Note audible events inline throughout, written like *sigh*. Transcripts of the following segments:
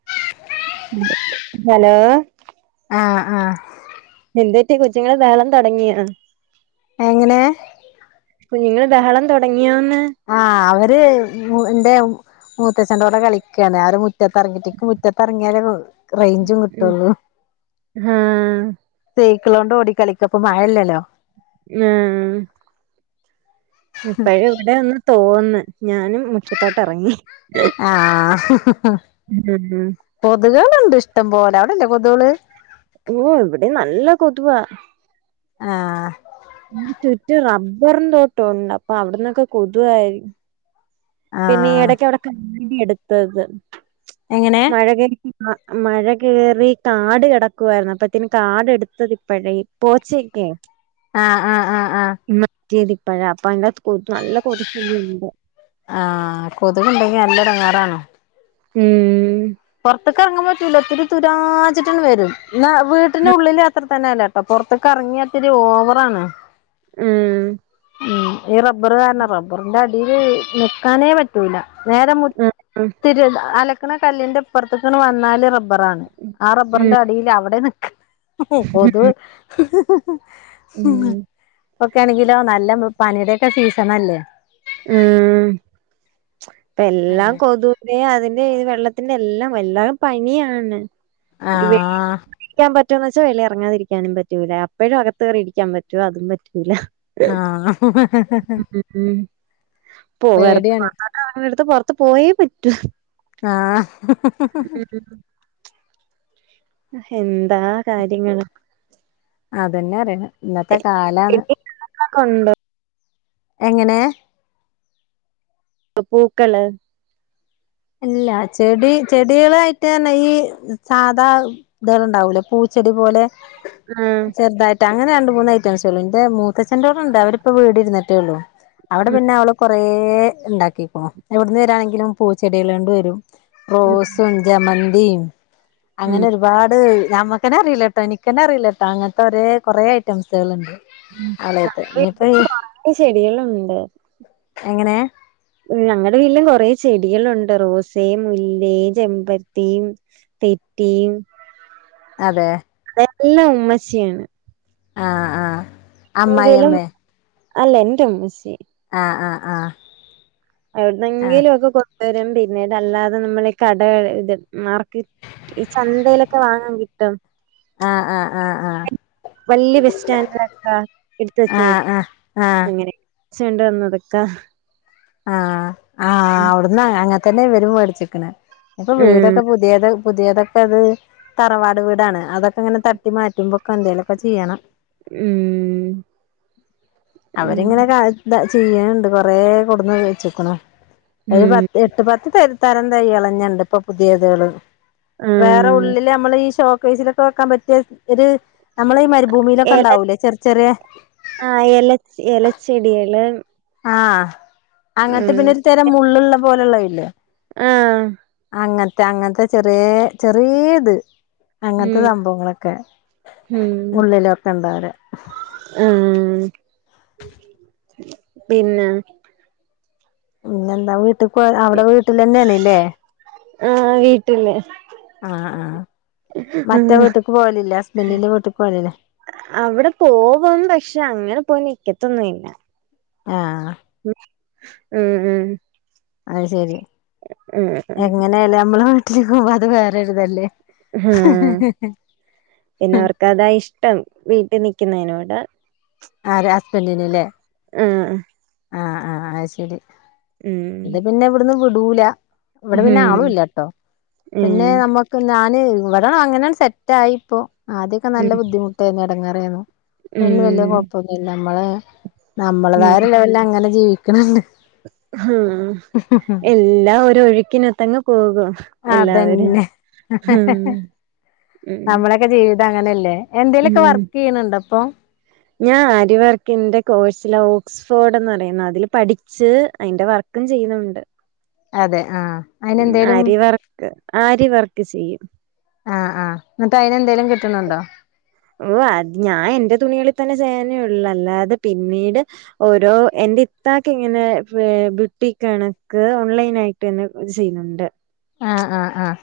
*inaudible* *unintelligible* Hello ആഹ് ആഹ് എന്തുപറ്റി കൊച്ചുങ്ങള് ബഹളം തുടങ്ങിയോ എങ്ങനേ കുഞ്ഞുങ്ങൾ ബഹളം തുടങ്ങിയോന്ന് ആഹ് അവര് മു ന്റെ മൂത്തചെന്റോടെ കളിക്കാണ് അവര് മുറ്റത്തറങ്ങിറ്റ് ഇക്ക് മുറ്റത്തിറങ്ങിയാല് പോ ഇക്ക്റൈഞ്ചും ഉം കിട്ടൊള്ളൂ ആഹ് സൈക്ക്ളോണ്ട് ഓടിക്കളിക്കും അപ്പൊ മഴയല്ലല്ലോ ഏഹ് ഇപ്പഴ് ഇവിടെ ഒന്ന് തോന്ന് ഞാനും മുറ്റത്തോട്ട് എറങ്ങി ആഹ് ഹഹ ഹ ഉം കൊത്കേള്ണ്ട് ഇഷ്ടം പോലെ അവിടെല്ലേ കൊതോള് ഓ ഇവിടെ നല്ല കൊതുവാ ആഹ് ചുറ്റും റബ്ബറും തോട്ടോണ്ട് അപ്പൊ അവിടന്നൊക്കെ കൊതുവായിരി ഉം പിന്നെ ഈ ആഹ് ഇടയ്ക്ക് അവിടെക്കേ *unintelligible* എട്ത്തത് എങ്ങനെ മഴ കഴിഞ് മഴ കേറി കാട് കെടക്കുവായിരുന്നു അപ്പത്തിന് കാട് എട്ത്തത് ഇപ്പഴേ പോച്ചക്കെ ആഹ് ആഹ് ആഹ് ആഹ് മറ്റേത് ഇപ്പഴാഅപ്പൊ അയ്ന്റെകത്ത് കൊതു നല്ല കൊതുവിരിഞ്ഞ്ണ്ട് ആഹ് കൊതുക് ഇണ്ടെങ്കി നല്ല എടങ്ങാറാണ് ഉം ഉം പൊറത്ത്ക്ക് എറങ്ങാൻ പറ്റൂല ഒത്തിരി തുരു തുരാച്ച്ട്ട്ണ് വരും ഇന്നാ വീട്ടിന്റെ ഉള്ളില് അത്ര ഇപർണയല്ലട്ടോ പൊറത്ത്ക്ക് അറങ്ങിയാഇത്തിരി ഓവറാണ് ഉം ഉം ഈ റബ്ബർ കാരണാ റബ്ബറിന്റെ അടിയില് നിക്കാനേ പറ്റ് റ്റൂല വേറെ മുറ്റ് ആഹ് ആഹ്. *unintelligible* അലക്കണ കല്ലിന്റെ ഇപ്പറ്ത്ത്ക്ക്ണ് വന്നാല് റബ് ബറാണ് ആഹ് ഉം. റബ്ബറിന്റെ അടീല് അവടെ നിക്കാ ഹ്ഹ് കൊതുഹ്ഹ്ഹ് ഉം. *unintelligible* ഇപ്പൊക്കേ ണെങ്കിലോ നല്ല പനിടെക്കെ സീസണനല്ലേ ഉം *unintelligible* ഇപ്പെല്ലാം കൊതു തേ അതിന്റെ ഇത് വെള്ളത്തിന്റെ എല്ലാം എല്ലാടും പനിയാണ് എനിക്ക് വെയ്യ ആഹ് ഇരിക്കാൻ പറ്റോന്ന് വെച്ചാ വെളീൽ ഇറങ്ങാതിരിക്കാനും പറ്റൂല അപ്പഴും അകത്ത്കേറി ഇരിക്കാൻ പറ്റോ അതും പറ്റൂല ആഹ് *unintelligible* *inaudible* പോവാറ് പേടിയാണ് *unintelligible* വെറ്തെ പൊറത്ത് പോയേ പറ്റൂ ആഹ് *inaudible* ഹെന്താ അതന്നെ അറിണ് ഇന്നത്തെ കലാണ് നിങ്ങകൊക്കേ ഉണ്ടോ എങ്ങനെ അപൂക്കള് ല്ല ചെടി ചെടികളായിട്ട് ഈ സാധാ ബടെണ്ടാവൂലേ പൂച്ചെടി പോലെ ആഹ് ചെറ്തായിട്ട് അങ്ങനെ രണ്ട് മൂന്ന് ഐറ്റംസെ ഉള്ളു എന്റെ മുത്തച്ഛേന്റോടൊണ്ട് അവരിപ്പോ വീട്ര്ന്ന്ട്ടേ ഉള്ളൂ അവടെ ഉം. പിന്നെ അവള് കൊറ ഇണ്ടാക്കികുണു എവ്ടുന്ന് വരാണെങ്കിലും പൂച്ചെടികൾ കൊണ്ട് വരും ഉം. റോസും ജമന്തിം ഉം. അങ്ങനെ ഒരു ഒരുപാട് ഞമ്മക്കന്നെ അറിയില്ലട്ടോ എനിക്കന്നെ അറിയില്ലട്ടോ അങ്ങൻത്തെ ഒരേ കൊറേ ഐറ്റംസ്കള്ണ്ട് അളേത് വീട്ടില് ഇനിപ്പൊ കൊറേ ചെടികളുണ്ട്. *inaudible* എങ്ങനെ ഞങ്ങടെ വീട്ടിലും കാെറേ ചെടികളുണ്ട് റോസ് മുല്ല ചെമ്പര ത്തിയും തെറ്റീയും അതെ അതെല്ലാം ഉമ്മച്ചിയാണ് ആഹ് ആഹ് എങ്കിലും. അമ്മായിയമ്മേ അല്ല എന്റെ ഉമ്മച്ചി ആഹ് ആഹ് ആഹ് ആഹ് എവിടുന്നെങ്കിലും ഒക്കെ കൊണ്ടെവരും പിന്നെ ഇതല്ലാതെ നമ്മൾ ഈ കടെ ഇത് മാർക്ക് ഈ ചന്തയിലൊക്കെ വാങ്ങാൻ കി ആഹ് -ആഹ് -ആഹ് -ആഹ് വല്ല്യ വിസ്റ്റാന്റായിട്ട എടുത്ത് വച്ചേ ആഹ് ആഹ് ഇങ്ങനെ ച്ചുണ്ട് വന്നതൊക്ക ആഹ്.. ആഹ് അവ്ടുന്ന ഞങ്ങക്കെല്ലാ ഇവരും വേടിച്ചിക്ണ് ഇപ്പൊ ഉം വീടൊക്കെ പു പുതിയത് പുതിയതൊക്കെ ഇത് തറവാട് വീടാണ്. അതൊക്കെ ങ്ങനെ തട്ടി മാറ്റുമ്പൊക്കെ എന്തേലൊക്കെ ചെയ്യണം. ഉം ഉം അവരിങ്ങനെ കാൽ ഇതാ ചെയ്യണണ്ട് കൊറേ കൊണ്ടൊന്നു വെച്ചേക്കണു ഒരു പ ഉം എട്ട് പത്ത് തരം തരം തൈകള് തന്നേണ്ട് ഇപ്പൊ പുതിയത്കള് ഉം വേറെ ഉള്ളില് നമ്മള് ഈ ഷോക്കേസിലൊക്കെ വെക്കാൻ പറ്റിയ ഒര് നമ്മള് ഈ മരുഭൂമിയിലൊക്കെ എല ണ്ടാവൂലേ ചേർ ചെറിയ ആഹ് എലച് എലച്ചെടികള് ആ അങ്ങനത്തെ ഉം പിന്നെ ഒരു തരം മുള്ള്ള്ള പോലുള്ള ഇല്ലേ? ആഹ് അങ്ങൻ ത്തെ അങ്ങനത്തെ ചെറിയേ ചെറിയേയിത് അങ്ങനത്തെ ഉം സംഭവങ്ങളൊക്കെ ഉള്ളിലൊക്കെ ഉണ്ടാവര് ഉം പിന്നെ പിന്നെന്താ വീട്ടിക്കോ അവിടെ വീട്ടിലന്നെയാണ്ല്ലേ ആഹ് വീട്ടില് ആഹ്... ആഹ് ഉം മറ്റേ വീട്ടക്ക് പോവലില്ല. ഹസ്ബന്റിന്റെ വീട്ട്ക്ക് പോവലില്ലേ അവടെ പോവും. പക്ഷെ അങ്ങനെ പോയി നിക്കത്തൊന്നും ഇല്ല. ആഹ് മം ഉംമം അത് ശെരി ഉം എങ്ങനെ ആയാലും നമ്മള് വീട്ടിലേക്ക് പോവുമ്പോ അത് വേറൊരു ഇതല്ലേ ഹും പിന്നെ അവർക്ക് അതാ ഇഷ്ടം വീട്ടി നിക്കുന്നതിനോട് ആരാ ഹസ്ബൻഡിന്ല്ലേ? ആഹ് ആഹ്- ആഹ് അത് ശരി ഉം ഇത് പിന്നെ ഇവിടുന്ന് വിടൂല. ഇവടെ പിന്നെ ഉം ആളുംല്ലാട്ടോ പിന്നെ ഉം നമ്മ ക്ക് ഞാന് ഇവിടെ അങ്ങനെ സെറ്റായിപ്പോ. ആദ്യൊക്കെ നല്ല ഉം ബുദ്ധിമുട്ടെര്ന്നു എടങ്ങേറേര്ന്നു. ഇല്ല വല്യ ഉം കൊഴപ്പൊന്നില്ല നമ്മള് നമ്മള്തായ ഒരു ലെവലില് അങ്ങനെ ജീവിക്കണണ്ട് ഹും എല്ലാം ഒരു ഒഴുക്കിനോത്തങ്ങ് പോകും എല്ലാവരും അതന്നെ മം നമ്മളൊക്കെ ജീവിതം അങ്ങനെയല്ലേ എന്തേലൊക്കെ വർക്ക്യ്യ്ന്ണ്ടോ ഇപ്പം ഞാൻ ആരിവർക്കിന്റെ കോഴ്സില ഓക്സ് സ്ഫോഡ്ന്ന് പറയുന്ന. അതില് പഠിച്ച് അയിന്റെ വർക്കും ചെയ്യുന്ന്ണ്ട്. അതെ ആ.. ഉം അരി വർക്ക് ആരി വർക്ക് ചെയ്യും. ആഹ്... ആഹ് ന്നട്ട് അയിന് എന്തേലും കിട്ട്ണ് ണ്ടോ ഓ അത് ഞാൻ എന്റെ തുണികളിൽ തന്നെ ചെയ്യാനേ ഉള്ളൂ അല്ലാതെ പിന്നീട് ഓരോ എന്റെ ഇത്താക്ക് ഇങ്ങനെ ബ് ബുട്ടിക്ക് ആണ് ക്ക് ഓൺലൈൻ ആയി ഇത് ചെയ്യുന്ന്ണ്ട് ആഹ്- ആഹ്- ആഹ്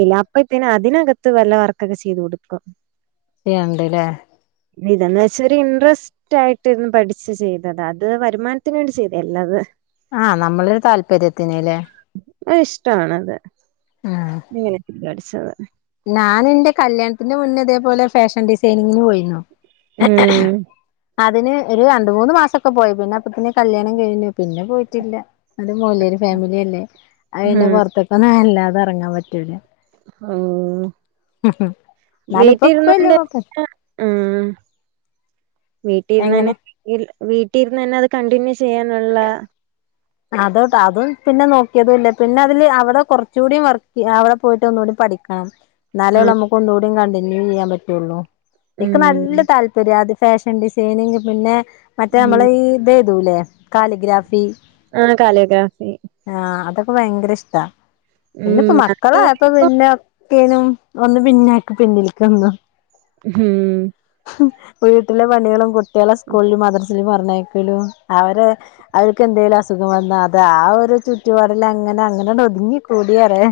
ഇല്ല അപ്പ ഇതിന അതിനകത്ത് വല്ല വർക്കൊക്കെ ചെയ്ത് കൊടുക ചെയ്യണ്ടല്ലേ നിതാന്ന ച്ചല് ഒരു ഇൻട്രസ് റ്റായിട്ടിര്ന്ന് പഠിച്ച് ചെയ്തത അത് വരുമാൻത്തിന് ണ്ടി ചെയ്തെ എല്ലാ ത് ആഹ് നമ്മളെ ര് താല്പര്യത്തിന് ലെ? അ ഇഷ്ടണത് ഇങ്ങനെ തടിച്ചത്. ഞാന് ന്റെ കല്യാൺത്തിന്റെ മുന്നേ ഇതേപോലെ ഫെഷൻ ഡിസൈനിങ്ങിന് പോയിരുന്നു. മ്മം അതിന് ഒര് രണ്ട്‌ മൂന്ന് മാസൊക്കെ പോയി പിന്നെ അപ്പത്തിന് കല്യാണം കഴിഞ്ഞു പിന്നെ പോയിറ്റില്ല. അഅതൊരു മോലിയർ ഫാമിലി അല്ലേ അയിന് ഉം പൊറത്ത്കൊന്നും അല്ലാതെ എറങ്ങാ പറ്റൂല. ഉം എന്നാലും ഇപ്പ ഇപ്പ ഇല്ല വീട്ടീര്ന്നൊണ്ട് കൊഴപ്പം നെ ഉം വീട്ടി ഇര്ന്നേന്നെ എങ്ങനെ വി ട്ടിര്നെന്നത് അത് കണ്ടിന്യൂ ചെയ്യാനുള്ള അതോടട്ടൊ അതും പിന്നെ നോക്കിയതുല്ല പിന്നെ അതില് അവടെ കൊറച്ചുടി വർക്ക് അവടെ പോയിട്ട് ഒന്നൂടി പഠിക്ക ആ ന്നാലേ ഉം അമ്മക്ക് ഒന്നുടി കണ്ടിന്യൂ യ്യാ പറ്റുള്ളു എക്ക് ഉം നല്ല താല്പര്യ അത് ഫെഷൻ ഡിസൈനിങ് പിന്നെ മറ്റേ ഉം അമ്മളെ ഈ ഇതെയ്തുലെ കാലിഗ്രാഫി ആഹ് കലിഗ്രാഫി ആഹ് അതൊക്കെ വയങ്കര ഇഷ്ടാ പിന്നെ പ്പ ഉം മക്കളയപ്പോ ഇപ്പം പിന്നെ കെനും ഒന്ന് പിനാക്ക് പിന്നിൽക്ക്ന്നു ഉം വീട്ടിലെ പണികളും കുട്ട്യേളെ സ്കൂളില്ലും മദ്രറസിലും പറഞ്ഞയ ഉം അവരെ അവര്കെന്തേലും അസ് സുഖം വന്ന അത ആ ഒരു ചുറ്റുപാടിൽ അങ്ങനെ അങ്ങനെ ട്ട് ഒതുങ്ങി കൂടിറയ.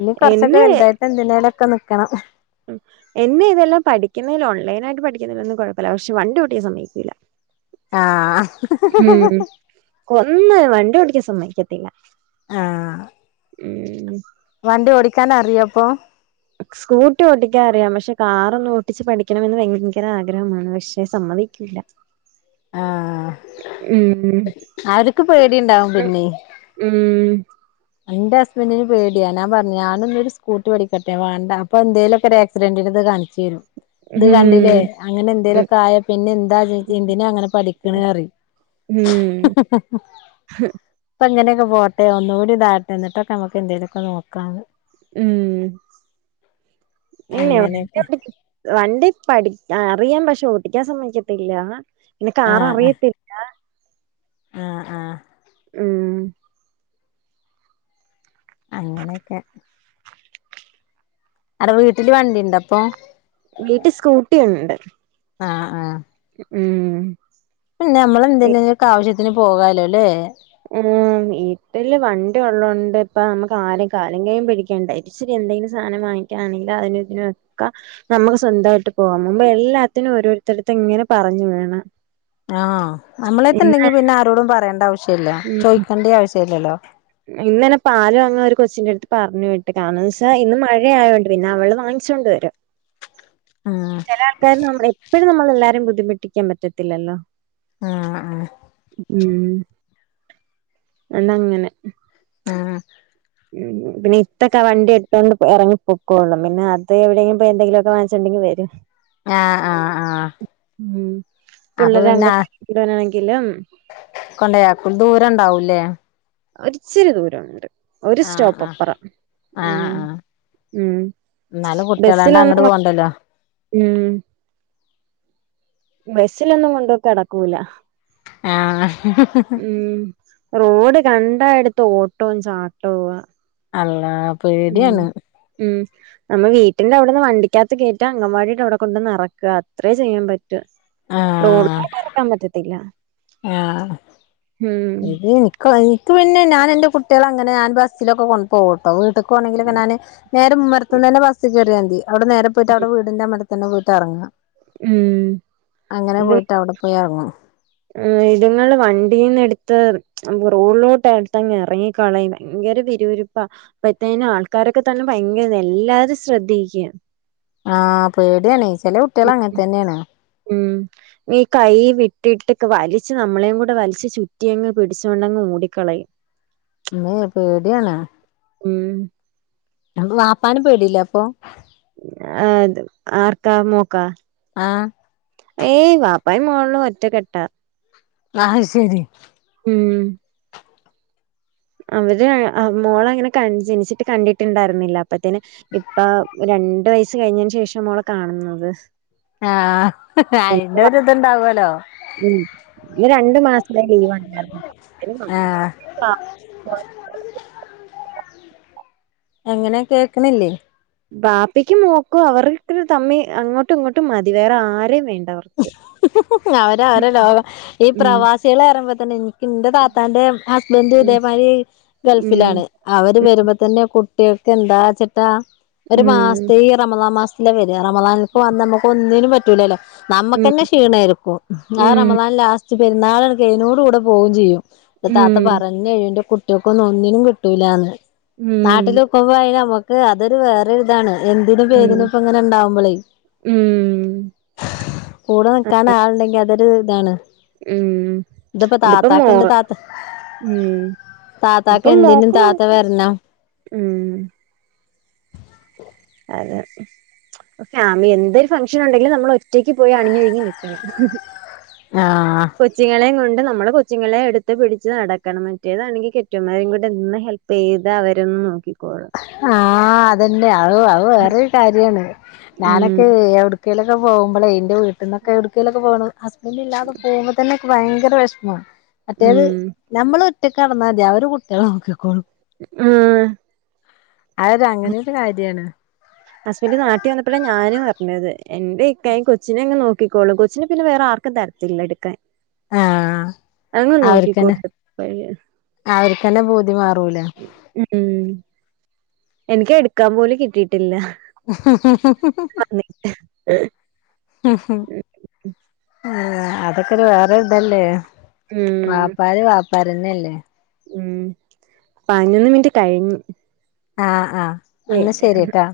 ഇനി കുറച്ചൊക്കെ എന്നെ വെൽതായിട്ട് എന്തിനേലൊക്കെ നക്കണം. എന്നെ ഇതെല്ലാം പഠിക്കുന്നേൽ ഓൺലൈനായിട്ട് പഠിക്ന്നെലൊന്നും കൊഴപ്പല്ല പക്ഷെ വണ്ടി ഓട്ടിയ്കാ സമ്മയ്ക്കില. *inaudible* ആഹ് കൊന്ന് വണ്ടി ഓടിക്കൻ സമ്മയ്ക്കത്തില്ല. ആഹ് മ്മം വണ്ടി ഓടിക്കാന റിയോപ്പൊ? സ്കൂട്ടി ഓട്ടിക്കാ അറിയാം പഷെ കാറൊന്നും ഓട്ടിച്ച് പഠിക്കണമെന്ന് ഭയങ്കങ്കര ആഗ്രഹമാണ് പക്ഷ സമ്മതിക്കില്ല. *inaudible* ആഹ് ഉം അവര്ക്ക് പേടിണ്ടാവും പിന്നെ ഉം ഇന്റെ ഹസ്ബന്റിന് പേടിയ ഞാ പറഞ്ഞ ഞാനൊന്ന് ര് സ്കൂട്ടി പടിക്കട്ടെ വേണ്ട അപ്പോ എന്തേലൊക്കെ രെ ഫ്രണ്ടിലിത് കാണികെരുന്നു ഉം. ത് കണ്ടില്ലേ അങ്ങനെ ഉം. എന്തേലൊക്കൊയ പിന്നെ എന്താ ഇജ്ജ് എന്തിന അങ്ങനെ പഠിക്ക്ണെറിം ഉം ഇപ്പൊ ങ്ങനെകെ പോട്ടെ ഒന്നുടി താട്ടെ ന്നിട്ടൊക്കെ അമക്ക് എന്തേലുക്കെ നോക്കാന്ന്. ഉം ഇനെ വണ്ടി അങ്ങനെയൊക്കെ ഓടി വണ്ടി പഠി ആ അറിയം പഷെ ഓട്ടിക്കാ സമ്മയ്ക്കത്തില്ല നിനക്ക് കാറ ആഹ് ആഹ് റിയത്തി ആഹ് ആഹ് മം അങ്ങനെക്കെ അതെ വീട്ടില് വണ്ടിണ്ടൊ പ്പൊ? വീട്ടി സ്കൂട്ടി ണ്ട്. ആഹ് ആഹ് ഉം ഉം പിന്നെ വീ- അമ്മളെന്തെങ്കിലൊക്കെ ആവശ്യത്തിന് പോകാലോലെ മ് വീട്ടില് വണ്ടി ഒള്ളോണ്ട് ഇപ്പൊ അമ്മക്ക് ആരെ കായും കൈയ്യും പിടി ണ്ട ട്ച്ചിരി എന്തെങ്കിലും സാനം വാങ്ങിക്കാണെങ്കില് അതിന് തി നൊക്ക നമക്ക് സ്വന്തായിട്ട് പോവാം മുമ്പ് എല്ലാത്തിനും ഓരോരുത്തരട്ത്ത് ഇങ്ങനെ പറഞ്ഞ് വേണം ആഹ് നമ്മളേട്ത്ത്ണ്ടെങ്കി ഇന്ന് പിന്നെ ആരോടും പറയേണ്ട ആവശ്യല്ല ചോയിക്കേണ്ടി ആവശ്യല്ലേല്ലോ. ഇന്ന്ലെ പാല് വാങ്ങാൻ ഒരു കൊച്ചിന്റെട്ത്ത് പറഞ്ഞു വിട്ട് കാരണന്ന്ച്ചാ ഇന്ന് മഴയായൊണ്ട് പിന്നെ അവള് വാങ്ങിച്ചോണ്ട് വരും. *inaudible* ആഹ് ചെല ആൾക്കാര് നമ്മ എപ്പഴും നമ്മളെല്ലാരിം ബുദ്ധിമുട്ടിക്കാൻ പറ്റത്തില്ലല്ലോ. ആഹ് ആഹ്. ഉം എണങ്ങനെ ആഹ്. ഉം പിന്നെ ഇത്തൊക്കെ വണ്ടി എടുത്തോണ്ട് പോ എറങ്ങി പൊക്കോളും പിന്നെ അത് എവിടെയെങ്കി പോയി എന്തെങ്കിലൊക്കെ വാങ്ങി ച്ചണ്ടെങ്കി വരും ആഹ് ആഹ് ആഹ് മ്മ് അപ്പൊ പിള്ളരെ പിന്നെ അഗംവാടി ഇടാനാണെങ്കിലും കൊണ്ടയാക്കും ദൂരണ്ടാവും ല്ലേ? ഒരിച്ചിരി ദൂരണ്ട് ഒരു ആഹ് സ്റ്റോപ്പ് ആഹ് അപ്പറം ആഹ് ഉം ആഹ് ഉം എന്നാലും ബസ്സിൽ കുട്ടികളാണ്ട് അങ്ങോട്ട് വന്ന പോണ്ടല്ലോ ഉം. ബസ്സിലൊന്നും കൊണ്ട് കെടകൂല. ആഹ്. ഉം റോഡ് കണ്ടാ എട്ത്തോ ഓട്ടോ ചാട്ടോവാ അള്ളാം. ഉം ഉം നമ്മ വീട്ടിന്റെ അവ്ട്ന്ന് വണ്ടിക്കകത്ത് കേറ്റാ അഗംവാടിടെ അവ്ടെ കൊണ്ടന്ന് അറക്കാ അത്രേ ചെയ്യാ പ റ്റ ആഹ് റോഡ്ക്ക് എറക്കാൻ പറ്റത്തില്ല ഉം. ഇൻകൊ ഇൻക്ക് പിന്നെ ഞാൻ എന്റെ കുട്ടിയാളെ അങ്ങനെ ഞാ ബസ്സിലൊക്കെ കൊണ്ട ഓട്ടോ വീട്ട് കോണെങ്കിലൊക്കെ ഞാന് നേരെ ഉമ്മർത്ത്ന്നന്നെ ബസ് കേറ്യാതി. അവിടെ നേരെ പോയിട്ട് അടെ വീടിന്റെ തന്നെ പോയിട്ട് എർങ്ങാ. ഉം. അങ്ങനെ പോയിട്ട് അവിടെ പോയർങ്ങും. ആഹ് ഇതുങ്ങൾ വണ്ടീന്ന് എട്ത്ത് റോഡിലോട്ട് അട്ത്തങ്ങ് എറങ്ങി കളയും ഭയങ്കര പിരിപിരിപ്പാ അപ്പഴത്തേനും ആൾക്കാരൊക്കെ തന്നെ ഭയങ്കര എല്ലാരും ശ്രദ്ധിക്കും ആഹ് പേട്യാണെ ചെലേ കുട്ട്യേള് ഉം അങ്ങനത്തന്നേണ് ഉം. ഈ കൈ വിട്ടിട്ട് ക് വലിച്ച് നമ്മളേം കൂടെ വലിച്ച് ചുറ്റി അങ്ങ് പിടിച്ചോണ്ടങ്ങ് ഓടിക്കളയും. *inaudible* ഇമ്മേ പേട്യാണ്. ഉം. *unintelligible* വാപ്പാനെ പേടില്ലേ അപ്പൊ? ഏത് ആർക്കാ മോക്കാ? ആഹ്. ഏയ് വാപ്പായും മോളും ഒറ്റ കെട്ടാ ആഹ് ശരി. ഉം അവര് അ മോളങ്ങനെ ക ജനിച്ചിട്ട് കണ്ടിട്ടുണ്ടായിര്ന്നില്ല. മറ്റേനെ ഇപ്പ രണ്ട് വയസ്സ് കഴിഞ്ഞതിന് ശേഷം മോളെ കാണുന്നത്. ആഹ് അയിന്റൊരുത്ണ്ടാവോ ല്ലോ. ഉം ഈ രണ്ട് മാസത്തെ ലീവാണ്ടായിരുന്നൊള്ളു അപ്പ ഞാൻ വന്ന് ആഹ് എങ്ങനെ കേക്ക്ണില്ലേ ബാപ്പക്ക് മോക്കും അവർക്കു തമ്മി അങ്ങോട്ടും ഇങ്ങോട്ടും മതിവേറെ ആരേ വേണ്ടവർ- അവര് അവരെ ലോകം ഈ ഉം പ്രവാസികൾ അറിമ്പത്തന്നെ ഇൻക്ക് എന്റെ താത്താന്റെ ഹസ്ബന്റും ഉം ഇതേമാരി ഉം ഗൾഫിലാണ്. അവര് വരുമ്പോ തന്നെ കുട്ടികൾക്ക് എന്താ വച്ചിട്ടാ. ഒരു ഉം മാസത്തെ ഈ റമളാ മാസത്തെ ഇല്ല പേര് റമലാനിക്ക് വന്ന നമുക്ക് ഒന്നിനും പറ്റൂലല്ലോ ഉം നമ്മ്ക്കന്നെ ക്ഷീണയിരിക്കും ആ ഉം റമനാൻ ലാസ്റ്റ് പെരുന്നാൾ ണ്ട് കായ്നോട് കൂടെ പോവുക്കും ചെയ്യും താത്ത ഉം പറഞ്ഞഴിന്റെ കുട്ടികൾക്ക ഒന്നും ഒന്നിനും കിട്ടൂല്ലന്ന് ഉം നാട്ടില അപ്പ നമുക്ക് അതൊരു വേറൊരി ഇതാണ് എന്തിനന് ഉം പേര്ന്ന് ഇപ്പ ഇങ്ങനെ ഉണ്ടാവുമ്പോളേ ഉം കൂടെ നിക്കാൻ ആളുണ്ടെങ്കി അതൊരു ഇതാണ്. ഉം ഇതിപ്പോ മോ ദപ്പതാത്തക്ക് ഇണ്ട് താത്ത ഉം താത്തക്ക് എന്തിനും താത്ത വരണം മ് അഹ് ഫാമിലി എന്തരു ഫംഗ്ഷൻ ഉണ്ടെങ്കിലും നമ്മൾ ഒറ്റയ്ക്ക് പോയി അണിഞ്ഞൊഴങ്ങി നിക്കണം. ആഹ കൊച്ചിങ്ങളെ കൊണ്ട് നമ്മള് കൊച്ചിങ്ങളെ എടുത്ത് പിടിച്ച് നടക്കണം. മറ്റേതാണെങ്കിൽ കെട്ടിയൊൻ കൊണ്ട് ഹെൽ പെയ്താ അവരൊന്ന നോക്കിക്കോളും ആഹ അതന്നെ അ അതൊരു വേറരു കാര്യാണ് ഉം ഞാനൊക്കെ എവിടെ ഇടുക്കലൊക്കെ പോകുമ്പളേ ഇൻ്റെ വീട്ടിൽ ന്നെക്കെ എവിടുക്കേലെക്കെ പോണെ ഹസ്ബൻഡ് ഇല്ലാതെ പോകുമ്പോ തന്നെ ഭയങ്കര വിഷമമാണ് മറ്റേത് ഉം നമ്മൾ ഒറ്റക്ക്ടന്നാൽ മതി അവരെ കുട്ടികളെ നോക്കിക്കോളും മ് അത് അങ്ങനെയൊരു കാര്യാണ് ഹസ്ബൻഡറ് നാട്ടി വന്നപ്പോഴാണ് ഞാനും അറഞ്ഞത്. എന്റെ ഇക്കായ കൊ കൊച്ചിനെങ്ങെ നോക്കിക്കോളൂ കൊച്ചിനെ പിന്നെ വേറെ ആർക്കും തരത്തില്ല എടുക്കാൻ ആഹ് അങ്ങനോ *unintelligible* രാവിലെ തെന്നെ പൂതി മാറൂല മ് എനിക്ക് എടുക്കാൻ പോലും കിട്ടിയിട്ടില്ല. മ്മ്മ് ആ അതൊക്കെരു വേറെ ഇതല്ലേ ഉം വാപ്പാരി വാപ്പാരിന്നെല്ലേ? ഉം പതിനൊന്ന് മിനിറ്റ് കഴിഞ്ഞു ആഹ ആഹ് എന്നാ ശരി ട്ടാ